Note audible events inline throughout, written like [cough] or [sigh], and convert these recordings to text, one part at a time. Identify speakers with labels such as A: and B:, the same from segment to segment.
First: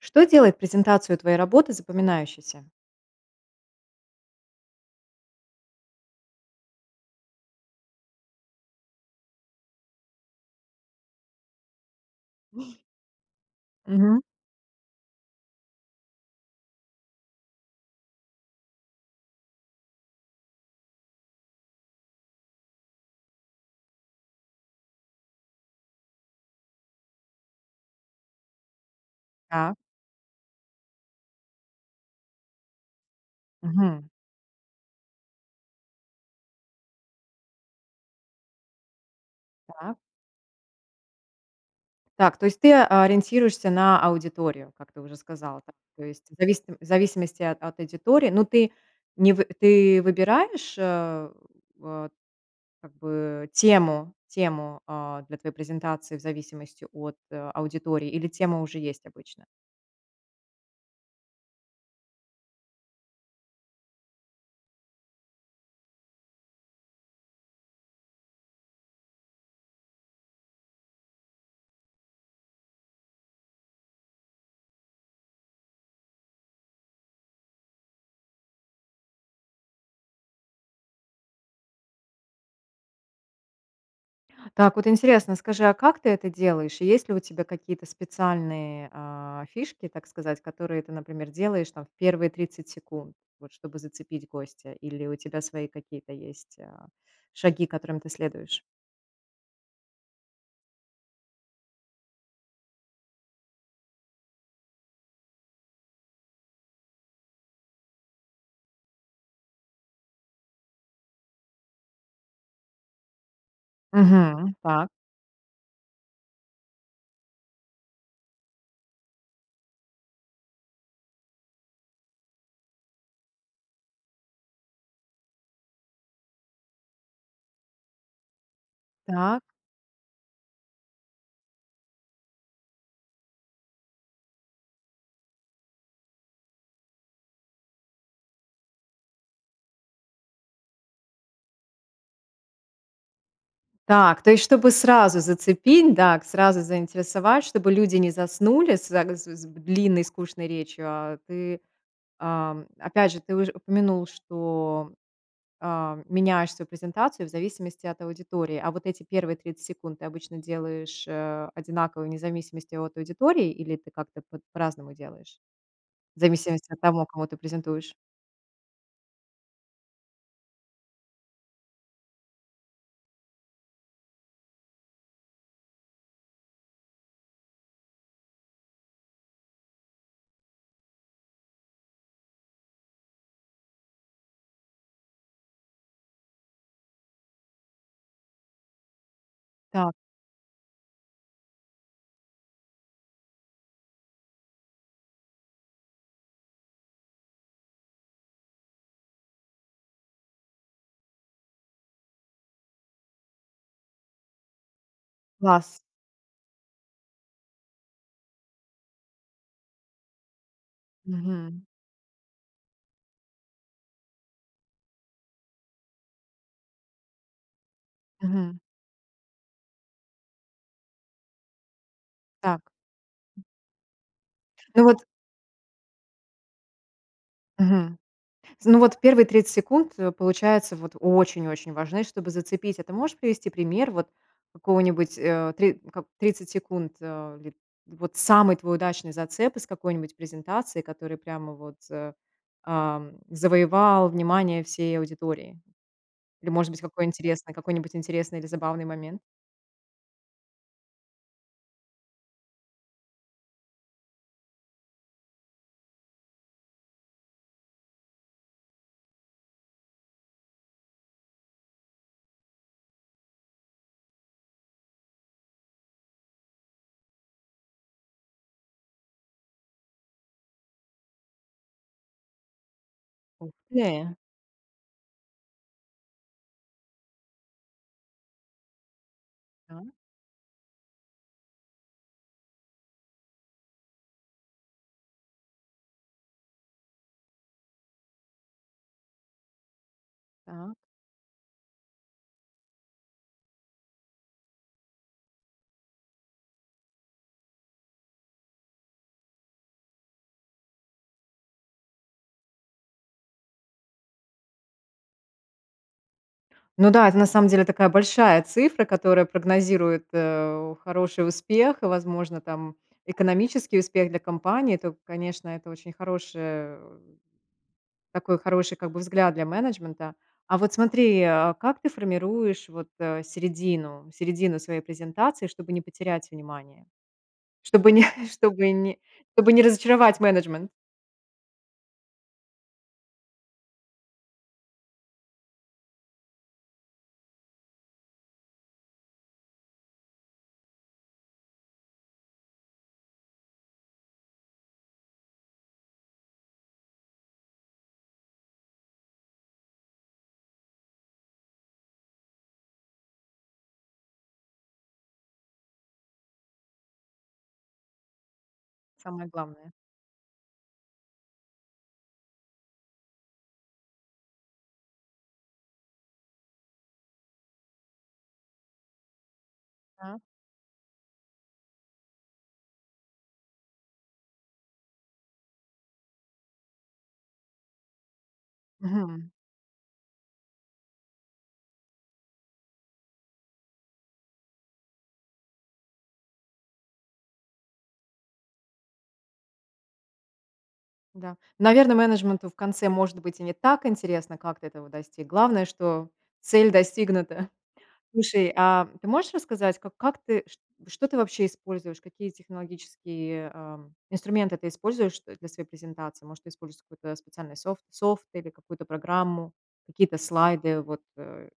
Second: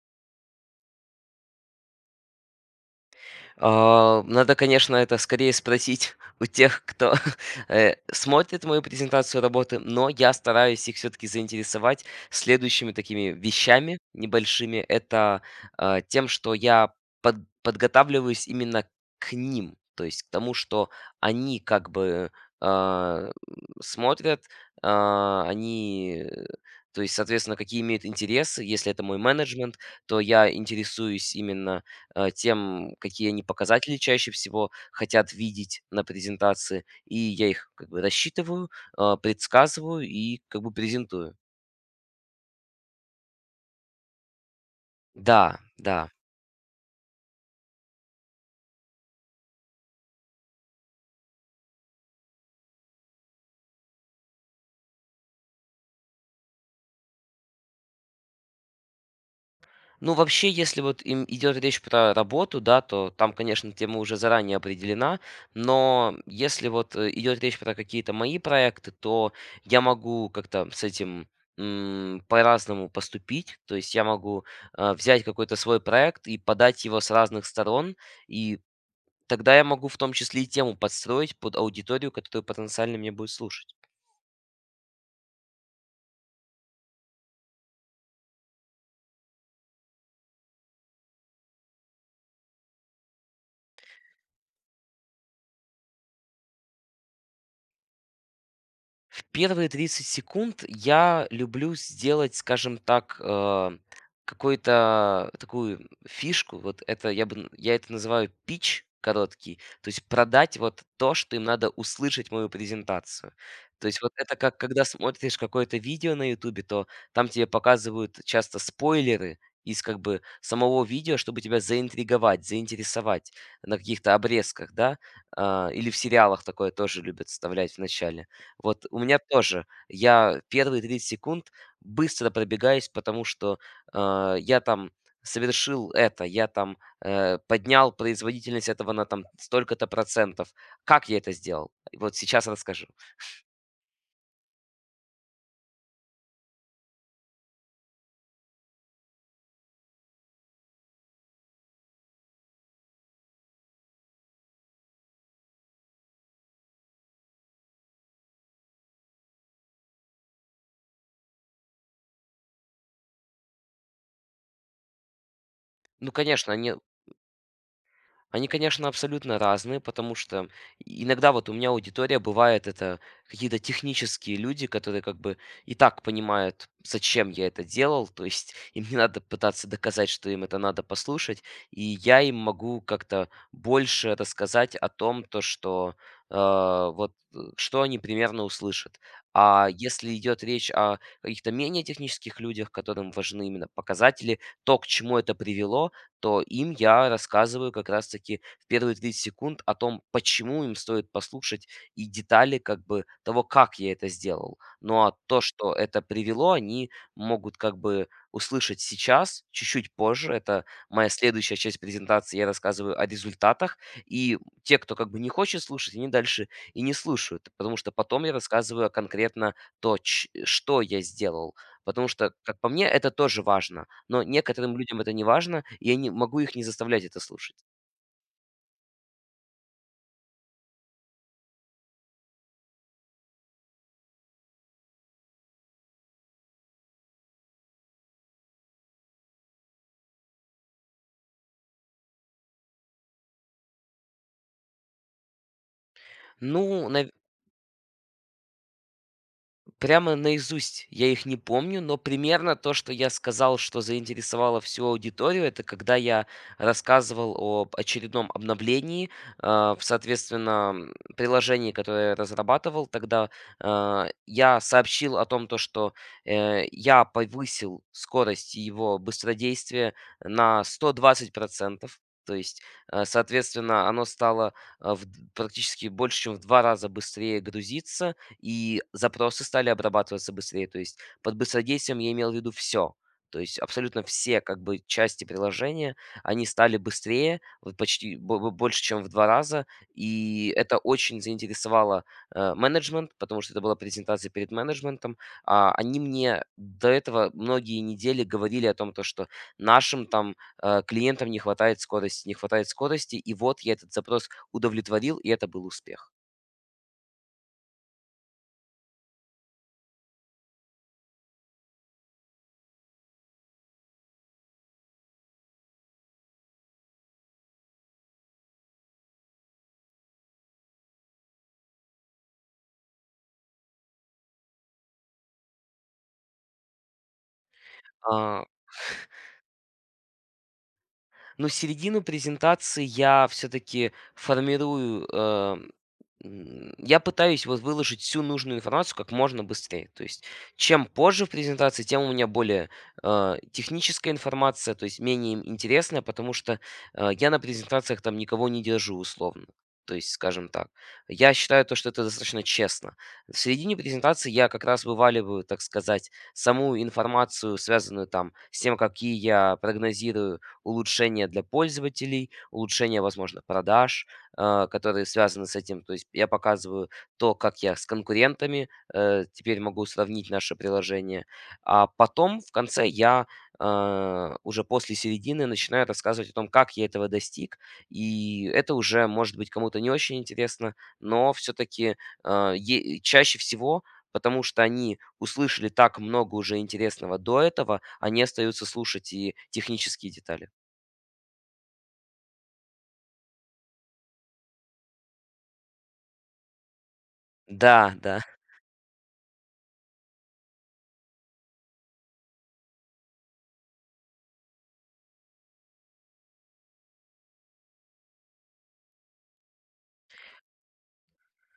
A: Что делает презентацию твоей работы запоминающейся?
B: Надо, конечно, это скорее спросить [laughs] у тех, кто [laughs] смотрит мою презентацию работы, но я стараюсь их все-таки заинтересовать следующими такими вещами
A: Мгм.
B: небольшими. Тем, что я подготавливаюсь именно к ним, то есть к тому, что они как бы а, смотрят, а, они... э, то есть, соответственно, какие имеют интересы. Если это мой менеджмент,
A: Так.
B: то я интересуюсь именно тем, какие они показатели
A: Мгм.
B: чаще всего хотят видеть на презентации. И я их как бы рассчитываю,
A: Так.
B: предсказываю и как бы презентую.
A: Так, то есть ты ориентируешься на аудиторию, как ты уже
B: Да,
A: сказала, да? То
B: да.
A: есть в зависимости от аудитории, но ты не вы ты выбираешь, вот как бы тему, для твоей презентации в зависимости от, аудитории или тема уже есть обычно?
B: Ну, вообще, если вот им идет речь про работу, да, то там, конечно, тема уже заранее определена, но если идет речь про какие-то мои проекты, то я могу как-то с этим по-разному поступить, то есть я могу взять какой-то свой проект и подать его с разных сторон, и тогда я могу в том числе и тему подстроить под аудиторию, которая потенциально меня будет слушать.
A: Так, вот интересно, скажи, а как ты это делаешь? И есть ли у тебя какие-то специальные, фишки, так сказать, которые ты, например, делаешь там в первые 30 секунд, вот чтобы зацепить гостя? Или у тебя свои какие-то есть, шаги, которым ты следуешь?
B: Первые 30 секунд я люблю сделать, скажем так, какую-то такую фишку. Вот это я бы, я это называю пич короткий, то есть продать вот то, что им надо услышать мою презентацию. То есть вот это
A: Мгм.
B: как когда
A: Так,
B: смотришь какое-то видео на Ютубе, то там тебе показывают часто спойлеры из как бы самого видео, чтобы тебя заинтриговать, заинтересовать на каких-то обрезках, да. Или в сериалах такое тоже любят вставлять в начале. Вот у меня
A: так,
B: тоже. Я первые 30 секунд быстро пробегаюсь, потому что я там совершил это, я там поднял производительность этого на там столько-то процентов. Как я это сделал? Вот сейчас расскажу.
A: так. То есть, чтобы сразу зацепить, так, сразу заинтересовать, чтобы люди не заснули с длинной скучной речью, а ты, опять же, ты уже упомянул, что меняешь свою презентацию в зависимости от аудитории. А вот эти первые 30 секунд ты обычно делаешь, одинаково вне зависимости от аудитории или ты как-то по по-разному делаешь?
B: Ну,
A: В
B: конечно,
A: зависимости
B: они
A: от того, кому ты презентуешь?
B: Они, конечно, абсолютно разные, потому что иногда вот у меня аудитория бывает это какие-то технические люди, которые как бы и так понимают, зачем я это делал, то есть [laughs] им не надо пытаться доказать, что им это надо послушать, и я им могу как-то больше рассказать о том, то что э, что они примерно услышат. А
A: Так,
B: если идет речь о каких-то менее технических людях, которым важны именно показатели, то к чему это привело, то им я рассказываю как раз-таки в первые 30 секунд о том, почему им стоит послушать, и детали как бы того, как я это сделал. Ну а то, что
A: класс.
B: это привело, они могут как бы услышать сейчас, чуть-чуть позже. Это моя следующая
A: Мгм.
B: часть презентации. Я рассказываю о результатах. И те, кто как бы не хочет слушать, они дальше и не слушают. Потому что потом я
A: Мгм.
B: рассказываю конкретно то, что я сделал. Потому что, как
A: Так,
B: по мне, это тоже важно. Но некоторым
A: ну вот
B: людям это не важно, и я не могу их не заставлять это слушать.
A: мгм. Ну вот первые 30 секунд, получается, вот очень-очень важны, чтобы зацепить. А ты можешь привести пример вот какого-нибудь, э, три как 30 секунд, э, ли вот самый твой удачный зацеп из какой-нибудь презентации, который прямо вот, завоевал внимание всей аудитории? Или, может быть,
B: Ну, наверное,
A: какой-нибудь интересный или забавный момент?
B: прямо наизусть я их не помню, но примерно то, что я сказал, что заинтересовало всю аудиторию, это когда я рассказывал об очередном обновлении в приложении, которое я разрабатывал тогда. Я сообщил о том, что я повысил скорость его быстродействия на 120%. То есть,
A: Ух ты.
B: соответственно, оно стало практически больше, чем в два раза быстрее грузиться, и запросы стали
A: Так,
B: обрабатываться быстрее. То есть под быстродействием я имел в виду все, то есть абсолютно все как бы части приложения, они стали быстрее, вот почти бо бо больше, чем в 2 раза. И
A: так.
B: это очень заинтересовало менеджмент, потому что это была презентация перед менеджментом. Они мне до этого многие недели говорили о том, то что нашим там клиентам не хватает скорости, не хватает скорости. И вот я этот запрос удовлетворил, и это был успех.
A: Ну да, это на самом деле такая большая цифра, которая прогнозирует, хороший успех и, возможно, там экономический успех для компании. То, конечно, это очень хороший такой хороший как бы взгляд для менеджмента. А вот смотри, а как ты формируешь вот, середину своей презентации, чтобы не потерять внимание? Чтобы не [laughs]
B: А
A: чтобы не чтобы не разочаровать менеджмент,
B: Но середину презентации я все-таки формирую, я пытаюсь вот выложить всю нужную информацию как можно быстрее. То есть чем позже в презентации, тем у меня более техническая информация, то есть менее интересная, потому что я на презентациях там никого не держу условно. То есть, скажем так, я считаю, то что это достаточно честно. В середине презентации я как раз вываливаю, так сказать, саму информацию, связанную там с тем, какие
A: самое
B: я
A: главное.
B: прогнозирую улучшения для пользователей, улучшения, возможно, продаж, которые связаны с этим. То есть я показываю то, как я с конкурентами теперь могу
A: Да?
B: сравнить наше приложение. А потом, в конце, я уже после середины начинаю рассказывать о том, как я этого достиг. И это уже, может быть, кому-то не очень интересно, но все-таки чаще всего, потому что они услышали так много уже интересного до этого, они остаются слушать и технические детали.
A: Да. Наверное, менеджменту в конце, может быть, и не так интересно, как ты этого достиг. Главное, что цель достигнута.
B: Да, да.
A: Слушай, а ты можешь рассказать, как ты ш что ты вообще используешь? Какие технологические, инструменты ты используешь для своей презентации? Может, ты используешь какой-то специальный софт или какую-то программу, какие-то слайды? Вот, э,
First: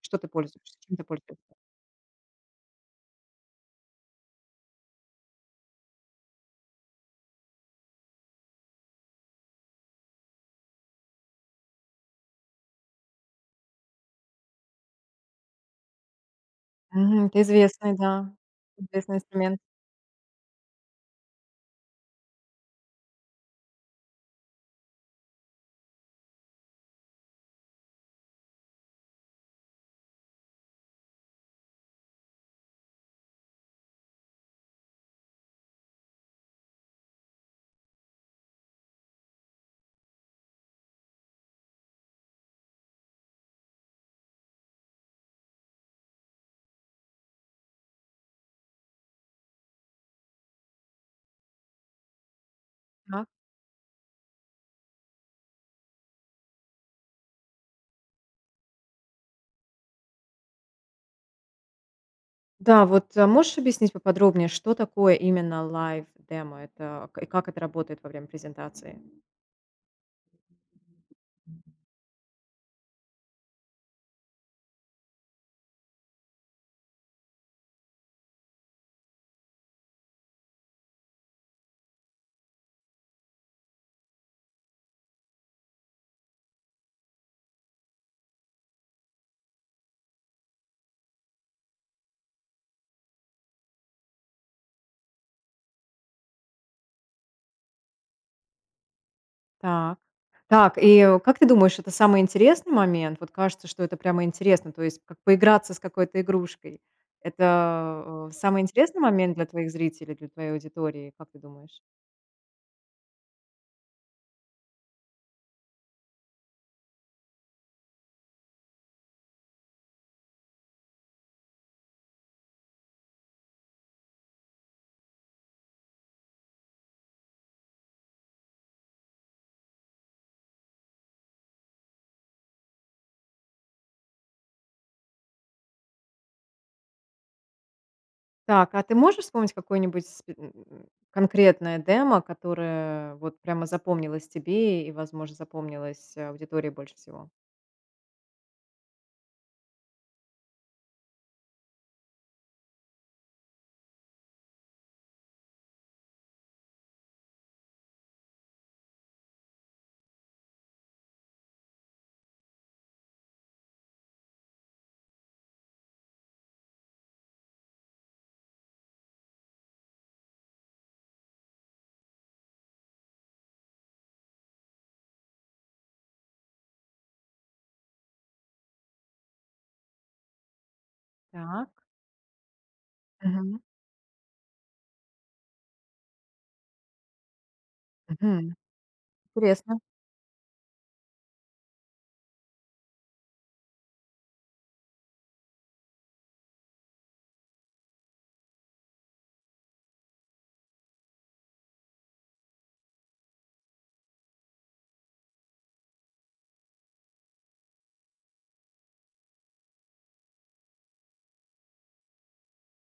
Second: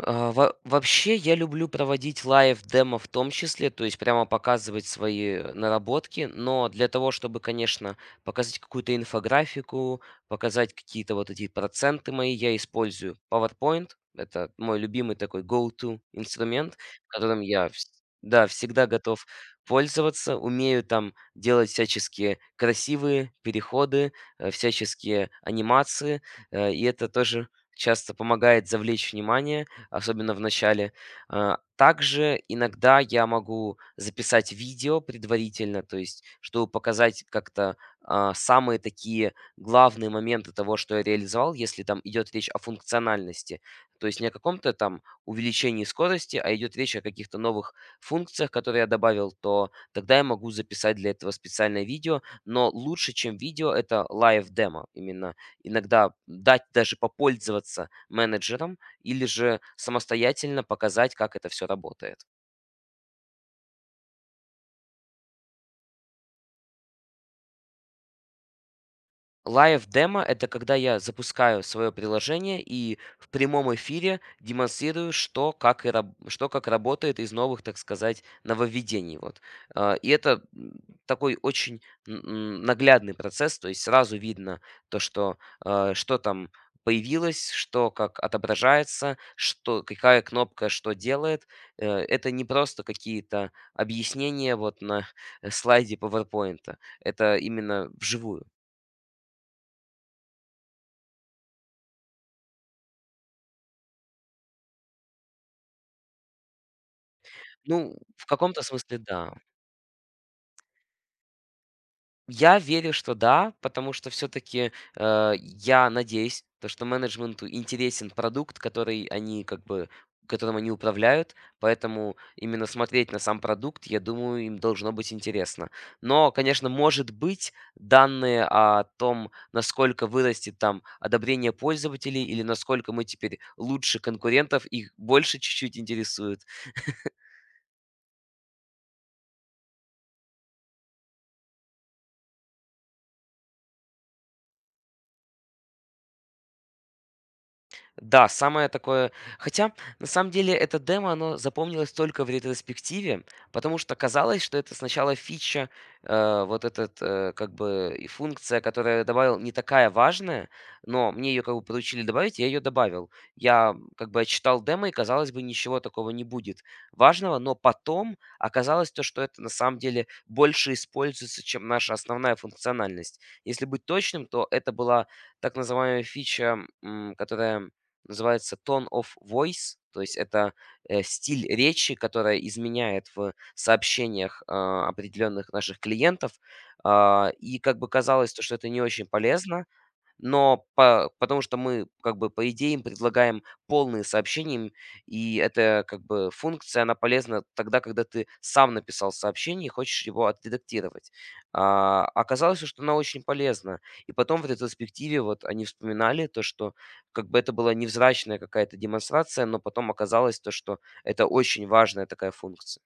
A: что ты
B: А, во
A: пользуешься? Чем ты
B: Вообще, я
A: пользуешься?
B: люблю проводить лайв-демо в том числе, то есть прямо показывать свои наработки, но для того, чтобы, конечно, показать какую-то инфографику, показать какие-то вот эти проценты мои, я использую PowerPoint. Это мой любимый такой go-to инструмент,
A: Мгм.
B: которым
A: Это
B: я вс
A: известный, да,
B: да, всегда
A: известный
B: готов
A: инструмент.
B: пользоваться. Умею там делать всяческие красивые переходы, всяческие анимации, и это тоже часто помогает завлечь внимание, особенно в начале. Также иногда я могу записать видео предварительно, то есть, чтобы показать как-то самые такие главные моменты того, что я реализовал, если там идет речь о функциональности. То есть не о каком-то там увеличении скорости, а идет речь о каких-то новых функциях, которые я добавил, то тогда я могу записать для этого специальное видео. Но лучше, чем видео, это live демо. Именно иногда дать даже попользоваться менеджером или же самостоятельно показать, как это все работает.
A: Да, вот, можешь объяснить поподробнее, что такое именно live демо? Это к И как это работает во время презентации?
B: Live демо — это когда я запускаю свое приложение и в прямом эфире демонстрирую, что как работает из новых, так сказать, нововведений. Вот. Это такой очень наглядный процесс, то есть сразу видно то, что что там появилось, что как отображается, что, какая кнопка что делает. Это не просто какие-то объяснения вот на [laughs] слайде PowerPoint. Это именно вживую.
A: Так. Так, и, как ты думаешь, это самый интересный момент? Вот кажется, что это прямо интересно, то есть как поиграться с какой-то игрушкой.
B: Ну, в
A: Это, самый
B: каком-то смысле,
A: интересный
B: да.
A: момент для твоих зрителей, для твоей аудитории, как ты думаешь?
B: Я верю, что да, потому что все-таки я надеюсь, что менеджменту интересен продукт, который они как бы которым они управляют, поэтому именно смотреть на сам продукт, я думаю, им должно быть интересно. Но, конечно, может быть, данные о том, насколько вырастет там одобрение пользователей или насколько мы теперь лучше конкурентов, их больше чуть-чуть интересует.
A: Так, а ты можешь вспомнить какое-нибудь конкретное демо, которое вот прямо запомнилось тебе и, возможно, запомнилось аудитории больше всего?
B: Да, самое такое, хотя, на самом деле, это демо, оно запомнилось только в ретроспективе, потому что казалось, что это сначала фича, как бы и функция, которую я добавил, не такая важная, но мне ее как бы поручили добавить, я ее добавил. Я как бы читал демо, и, казалось бы, ничего такого не будет важного, но потом оказалось, что это на самом деле больше используется, чем наша основная функциональность. Если быть точным, то это была так называемая фича, которая называется tone of voice, то есть это стиль
A: Так.
B: речи, которая изменяет в сообщениях определенных наших клиентов. И как бы казалось, что
A: Мгм.
B: это не очень полезно,
A: Интересно.
B: но по потому что мы, как бы, по идее, им предлагаем полные сообщения им, и эта, как бы, функция, она полезна тогда, когда ты сам написал сообщение и хочешь его отредактировать. Оказалось, что она очень полезна. И потом в ретроспективе вот они вспоминали, что как бы это была невзрачная какая-то демонстрация, но потом оказалось, что это очень важная такая функция.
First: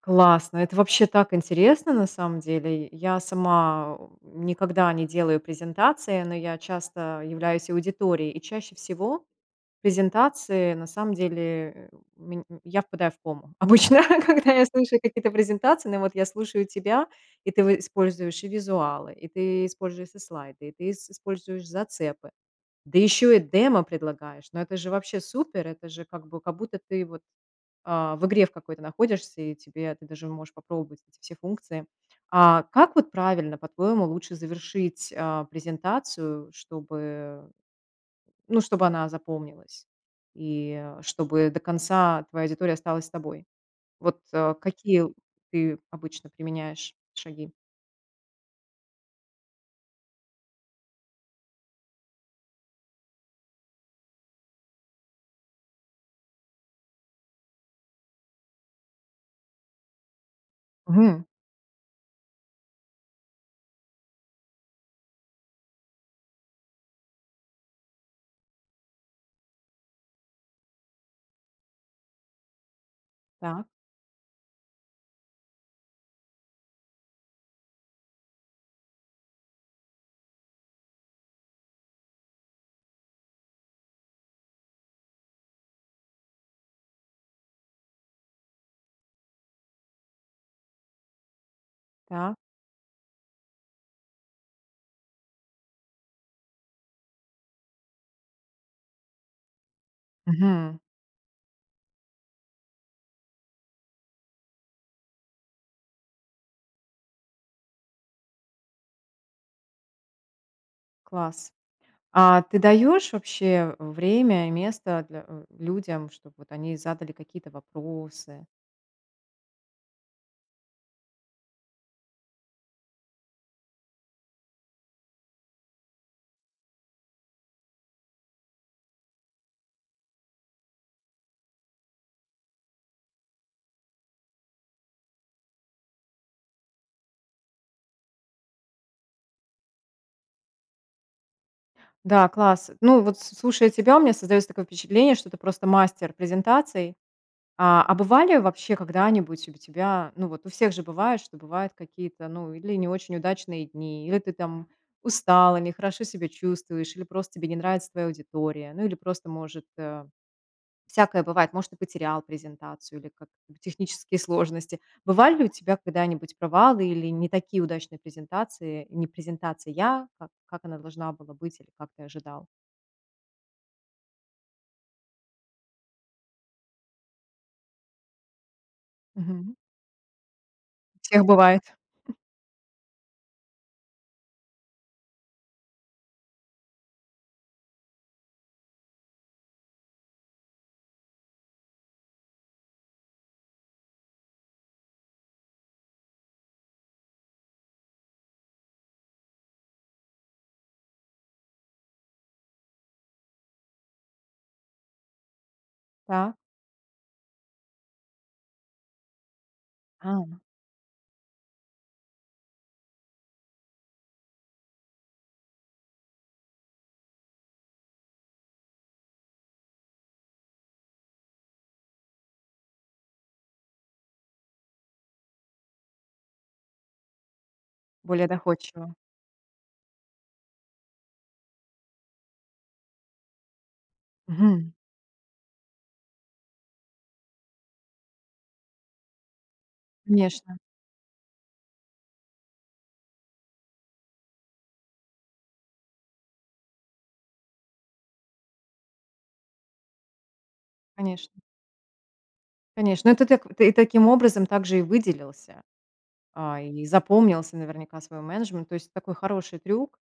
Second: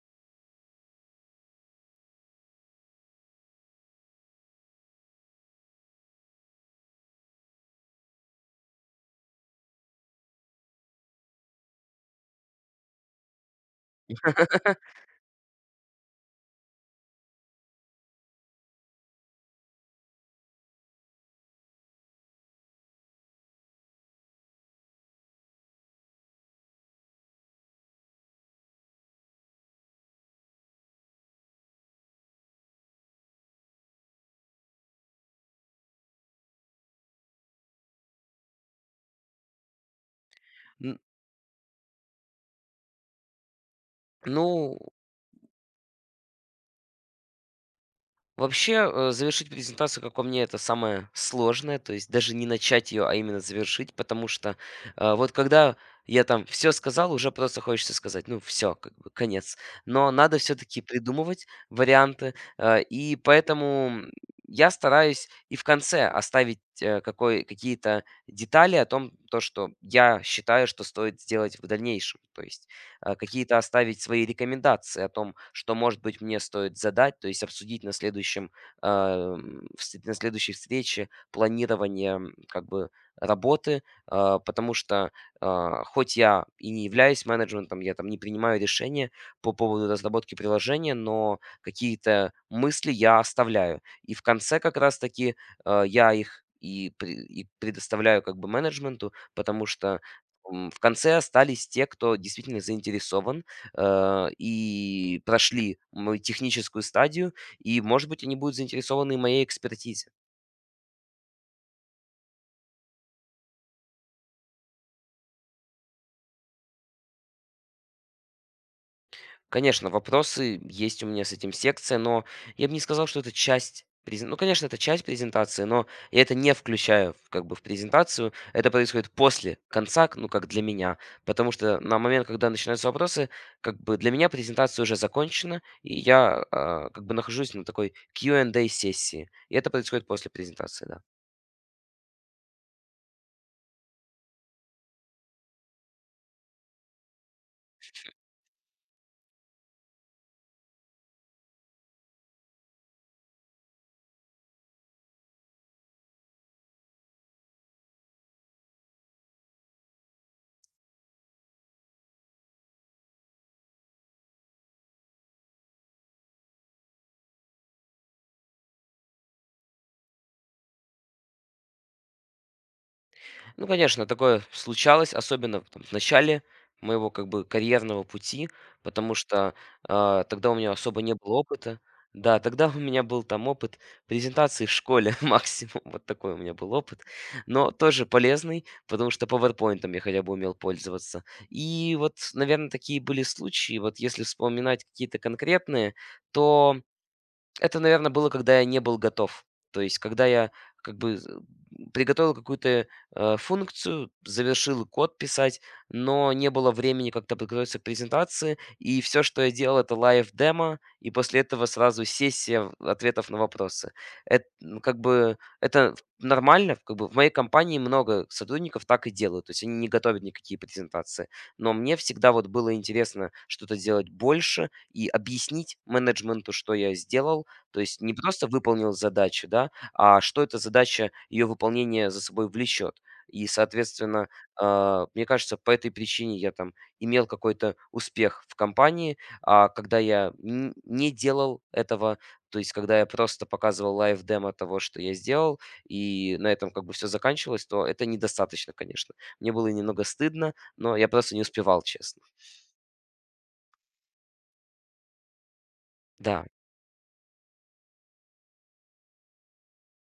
A: Классно. Это вообще так интересно, на самом деле. Я сама никогда не делаю презентации, но я часто являюсь аудиторией. И чаще всего презентации, на самом деле, э, я впадаю в кому. Обычно, [laughs] когда я слушаю какие-то презентации, но вот я слушаю тебя, и ты используешь и визуалы, и ты используешь и слайды, и ты используешь зацепы. Да еще и демо предлагаешь. Но это же вообще супер. Это же как бы как будто ты вот, в игре в какой-то находишься, и тебе ты даже можешь попробовать эти все функции. А как вот правильно, по-твоему, лучше завершить, презентацию, чтобы, ну, чтобы она запомнилась и
B: Н
A: чтобы до конца твоя аудитория осталась с тобой? Вот,
B: ну
A: какие ты обычно применяешь шаги?
B: Вообще, завершить презентацию, как по мне, это самое сложное, то есть даже не начать ее, а именно завершить, потому что вот когда я там все сказал, уже просто хочется сказать, ну все, как бы конец. Но надо все-таки
A: Мгм.
B: придумывать варианты, и поэтому я стараюсь и в конце оставить какие-то детали о том, что я считаю, что стоит сделать в дальнейшем. То есть какие-то
A: Так,
B: оставить свои рекомендации о том, что, может быть, мне стоит задать, то есть обсудить на следующем, вс на следующей встрече планирование, как бы работы, потому что хоть я и не являюсь менеджментом, я там не принимаю решения по поводу разработки приложения, но какие-то
A: так.
B: мысли я оставляю. И в конце как раз таки я их и предоставляю как бы менеджменту, потому что
A: Мгм.
B: в конце остались те, кто действительно заинтересован, и прошли мою техническую стадию, и, может быть, они будут заинтересованы и моей экспертизе.
A: Класс. А ты даешь вообще время и место для, людям, чтобы вот они задали какие-то вопросы?
B: Конечно, вопросы есть у меня с этим секция, но я бы не сказал, что это часть презен ну, конечно, это часть презентации, но я это не включаю в как бы в презентацию. Это происходит после конца, ну, как для меня. Потому что на момент, когда начинаются вопросы, как бы для меня презентация уже закончена, и я как бы нахожусь на такой Q&A сессии. И это происходит после презентации, да.
A: Да, класс. Ну, вот с слушая тебя, у меня создается такое впечатление, что ты просто мастер презентаций. А бывали вообще когда-нибудь у тебя, ну, вот у всех же бывает, что бывают какие-то, ну, или не очень удачные дни, или ты там устала, нехорошо себя чувствуешь, или просто тебе не нравится твоя аудитория, ну, или просто, может, всякое бывает. Может, ты потерял презентацию или как технические сложности. Бывали ли у тебя когда-нибудь провалы или не такие удачные презентации, не презентация, я, как она должна была быть или как ты ожидал?
B: Ну, конечно, такое случалось, особенно в начале моего как бы карьерного пути, потому что
A: Мгм.
B: тогда у меня особо
A: У
B: не
A: всех
B: было
A: бывает,
B: опыта. Да, тогда [laughs] у меня был там опыт презентации в школе [laughs] максимум, вот такой у меня был опыт, но тоже полезный, потому что «Пауэрпоинтом» я хотя бы умел пользоваться. И вот, наверное, такие были случаи. Вот если вспоминать какие-то конкретные, то это, наверное, было, когда я не был готов. То есть когда я как бы з приготовил какую-то функцию, завершил код писать, но
A: да.
B: не было времени как-то подготовиться к презентации. И все, что я делал, это
A: А,
B: лайв-демо, и после этого сразу сессия в ответов на вопросы. Это, как бы это в нормально. Как бы в моей компании много сотрудников так и делают. То есть они не готовят никакие презентации. Но мне всегда вот было интересно что-то делать больше и объяснить менеджменту, что я сделал. То есть не
A: более
B: просто выполнил
A: доходчиво.
B: задачу, да, а что эта задача, ее выполнение за собой влечет. И, соответственно,
A: Мгм.
B: мне кажется, по этой причине я там имел какой-то успех в компании, а когда я
A: Конечно,
B: не делал этого, то есть когда я просто показывал лайв-демо того, что я сделал, и на этом как бы все заканчивалось, то это недостаточно, конечно. Мне было немного стыдно, но я просто не
A: конечно,
B: успевал, честно.
A: конечно. Ну, ты, так, ты таким образом также и выделился
B: Да,
A: и запомнился наверняка своему менеджменту. То есть такой хороший трюк.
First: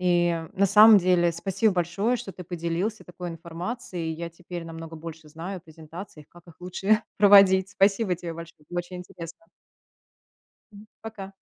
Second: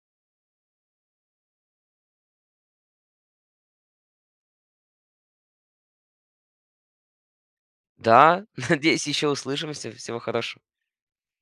A: И на самом деле спасибо большое, что ты поделился такой информацией. Я теперь намного больше знаю о презентациях, как их лучше [laughs] проводить. Спасибо тебе
B: да,
A: большое,
B: [laughs]
A: было очень
B: надеюсь, еще
A: интересно.
B: услышимся, всего хорошего.
A: Мгм. Пока.